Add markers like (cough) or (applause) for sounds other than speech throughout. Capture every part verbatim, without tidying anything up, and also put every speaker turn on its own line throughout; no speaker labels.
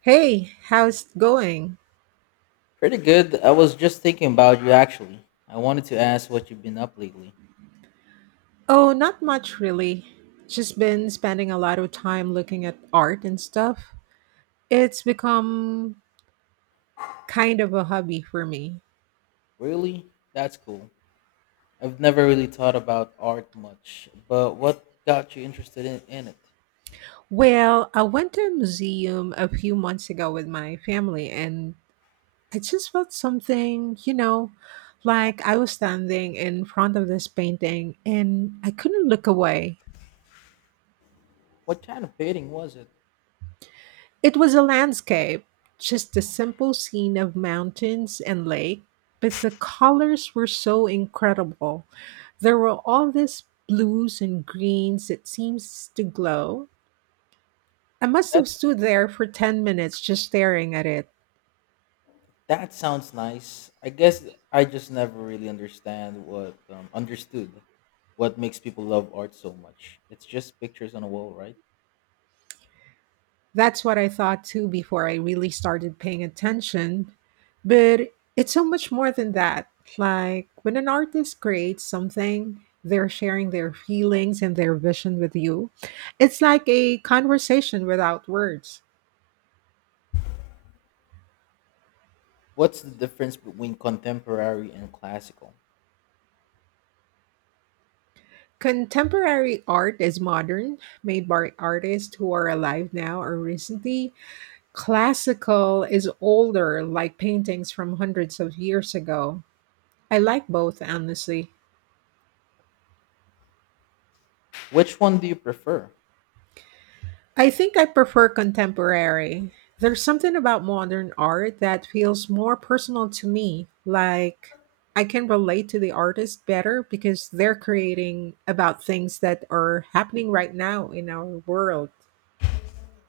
Hey, how's it going?
Pretty good. I was just thinking about you actually. I wanted to ask what you've been up lately.
Oh, not much really. Just been spending a lot of time looking at art and stuff. It's become kind of a hobby for me.
Really? That's cool. I've never really thought about art much, but what got you interested in, in it?
Well, I went to a museum a few months ago with my family and I just felt something, you know, like I was standing in front of this painting and I couldn't look away.
What kind of painting was it?
It was a landscape, just a simple scene of mountains and lake, but the colors were so incredible. There were all these blues and greens that seems to glow. I must
That
have stood there for ten minutes just staring at it.
that sounds nice. I guess I just never really understand what um, understood what makes people love art so much. It's just pictures on a wall, right?
That's what I thought too before I really started paying attention. But it's so much more than that. Like when an artist creates something, they're sharing their feelings and their vision with you. It's like a conversation without words.
What's the difference between contemporary and classical?
Contemporary art is modern, made by artists who are alive now or recently. Classical is older, like paintings from hundreds of years ago. I like both, honestly.
Which one do you prefer?
I think I prefer contemporary. There's something about modern art that feels more personal to me, like I can relate to the artist better because they're creating about things that are happening right now in our world.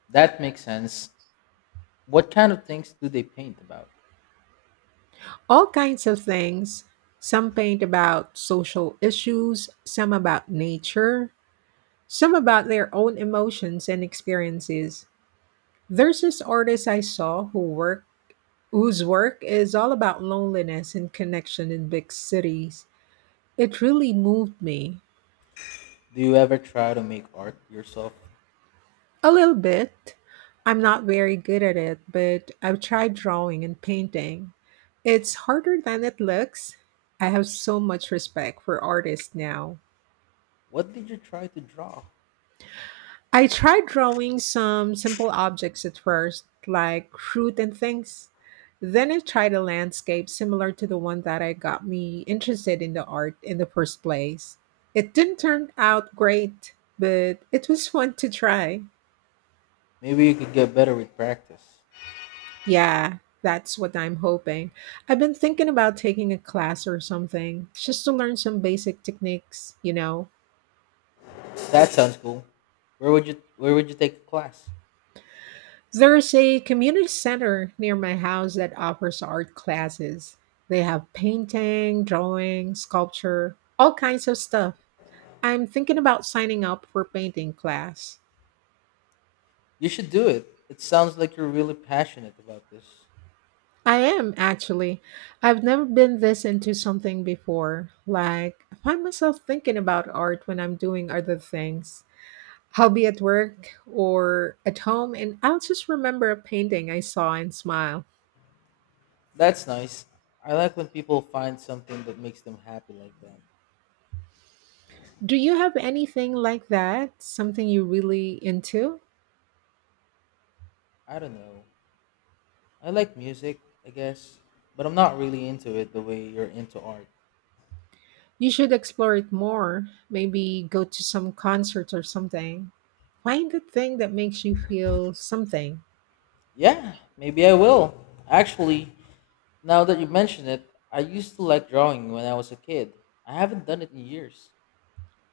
That makes sense. What kind of things do they paint about?
All kinds of things. Some paint about social issues, some about nature, some about their own emotions and experiences. There's this artist I saw who worked Wu's work is all about loneliness and connection in big cities. It really moved me.
Do you ever try to make art yourself?
A little bit. I'm not very good at it, but I've tried drawing and painting. It's harder than it looks. I have so much respect for artists now.
What did you try to draw?
I tried drawing some simple objects at first, like fruit and things. Then I tried a landscape similar to the one that I got me interested in the art in the first place. It didn't turn out great, but it was fun to try.
Maybe you could get better with practice.
Yeah, that's what I'm hoping. I've been thinking about taking a class or something just to learn some basic techniques, you know.
That sounds cool. Where would you where would you take a class?
There's a community center near my house that offers art classes. They have painting, drawing, sculpture, all kinds of stuff. I'm thinking about signing up for painting class.
You should do it. It sounds like you're really passionate about this.
I am actually. I've never been this into something before. Like, I find myself thinking about art when I'm doing other things. I'll be at work or at home, and I'll just remember a painting I saw and smile.
That's nice. I like when people find something that makes them happy like that.
Do you have anything like that? Something you really into?
I don't know. I like music, I guess, but I'm not really into it the way you're into art.
You should explore it more. Maybe go to some concert or something. Find the thing that makes you feel something.
Yeah, maybe I will. Actually, now that you mention it, I used to like drawing when I was a kid. I haven't done it in years.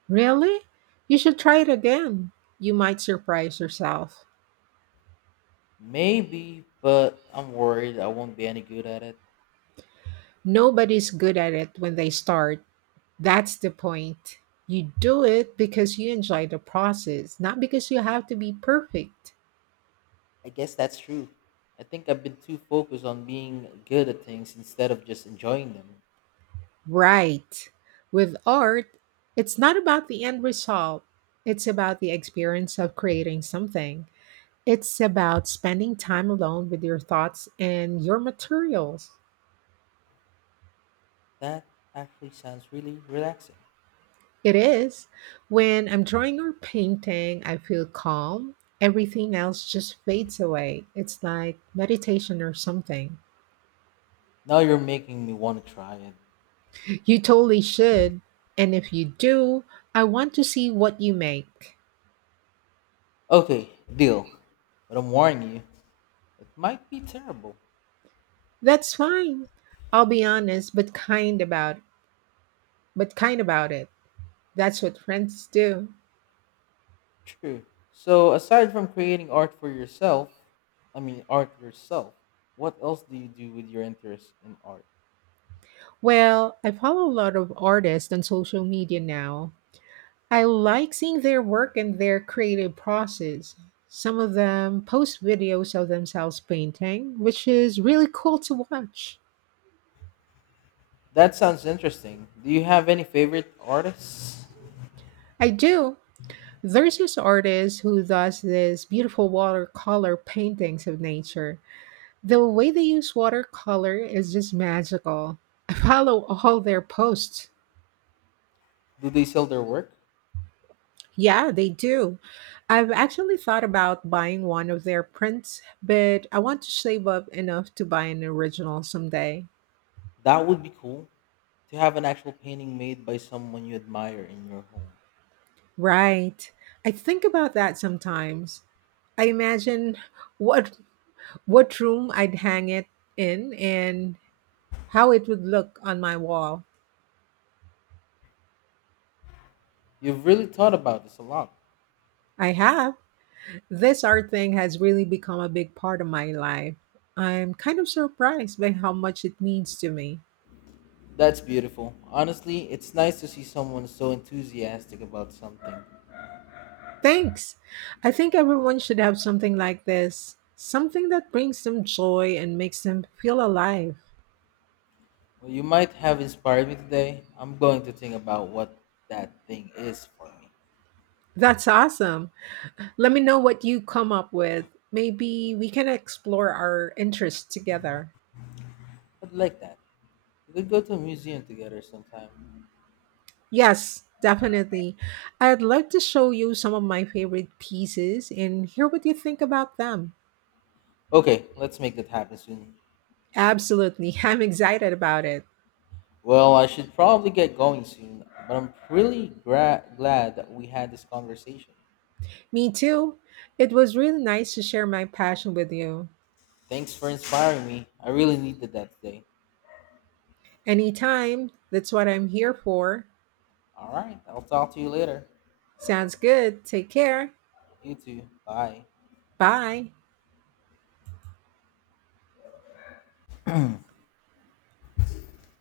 Really? You should try it again. You might surprise yourself.
Maybe, but I'm worried I won't be any good at it.
Nobody's good at it when they start. That's the point. You do it because you enjoy the process, not because you have to be perfect.
I guess that's true. I think I've been too focused on being good at things instead of just enjoying them.
Right. With art, it's not about the end result, it's about the experience of creating something. It's about spending time alone with your thoughts and your materials.
That actually sounds really relaxing.
It is. When I'm drawing or painting, I feel calm. Everything else just fades away. It's like meditation or something.
Now you're making me want to try it.
You totally should. And if you do, I want to see what you make.
Okay, deal. But I'm warning you, it might be terrible.
That's fine. I'll be honest, but kind about it. but kind about it. That's what friends do.
True. So aside from creating art for yourself, I mean art yourself, what else do you do with your interest in art?
Well, I follow a lot of artists on social media now. I like seeing their work and their creative process. Some of them post videos of themselves painting, which is really cool to watch.
That sounds interesting. Do you have any favorite artists?
I do. There's this artist who does this beautiful watercolor paintings of nature. The way they use watercolor is just magical. I follow all their posts.
Do they sell their work?
Yeah, they do. I've actually thought about buying one of their prints, but I want to save up enough to buy an original someday.
That would be cool to have an actual painting made by someone you admire in your home.
Right. I think about that sometimes. I imagine what what room I'd hang it in and how it would look on my wall.
You've really thought about this a lot.
I have. This art thing has really become a big part of my life. I'm kind of surprised by how much it means to me.
That's beautiful. Honestly, it's nice to see someone so enthusiastic about something.
Thanks. I think everyone should have something like this, something that brings them joy and makes them feel alive.
Well, you might have inspired me today. I'm going to think about what that thing is for me.
That's awesome. Let me know what you come up with. Maybe we can explore our interests together.
I'd like that. We could go to a museum together sometime.
Yes, definitely. I'd love to show you some of my favorite pieces and hear what you think about them.
Okay, let's make that happen soon.
Absolutely. (laughs) I'm excited about it.
Well, I should probably get going soon, but I'm really gra- glad that we had this conversation.
Me too. It was really nice to share my passion with you.
Thanks for inspiring me. I really needed that today.
Anytime. That's what I'm here for.
All right, I'll talk to you later.
Sounds good. Take care.
You too. Bye.
Bye.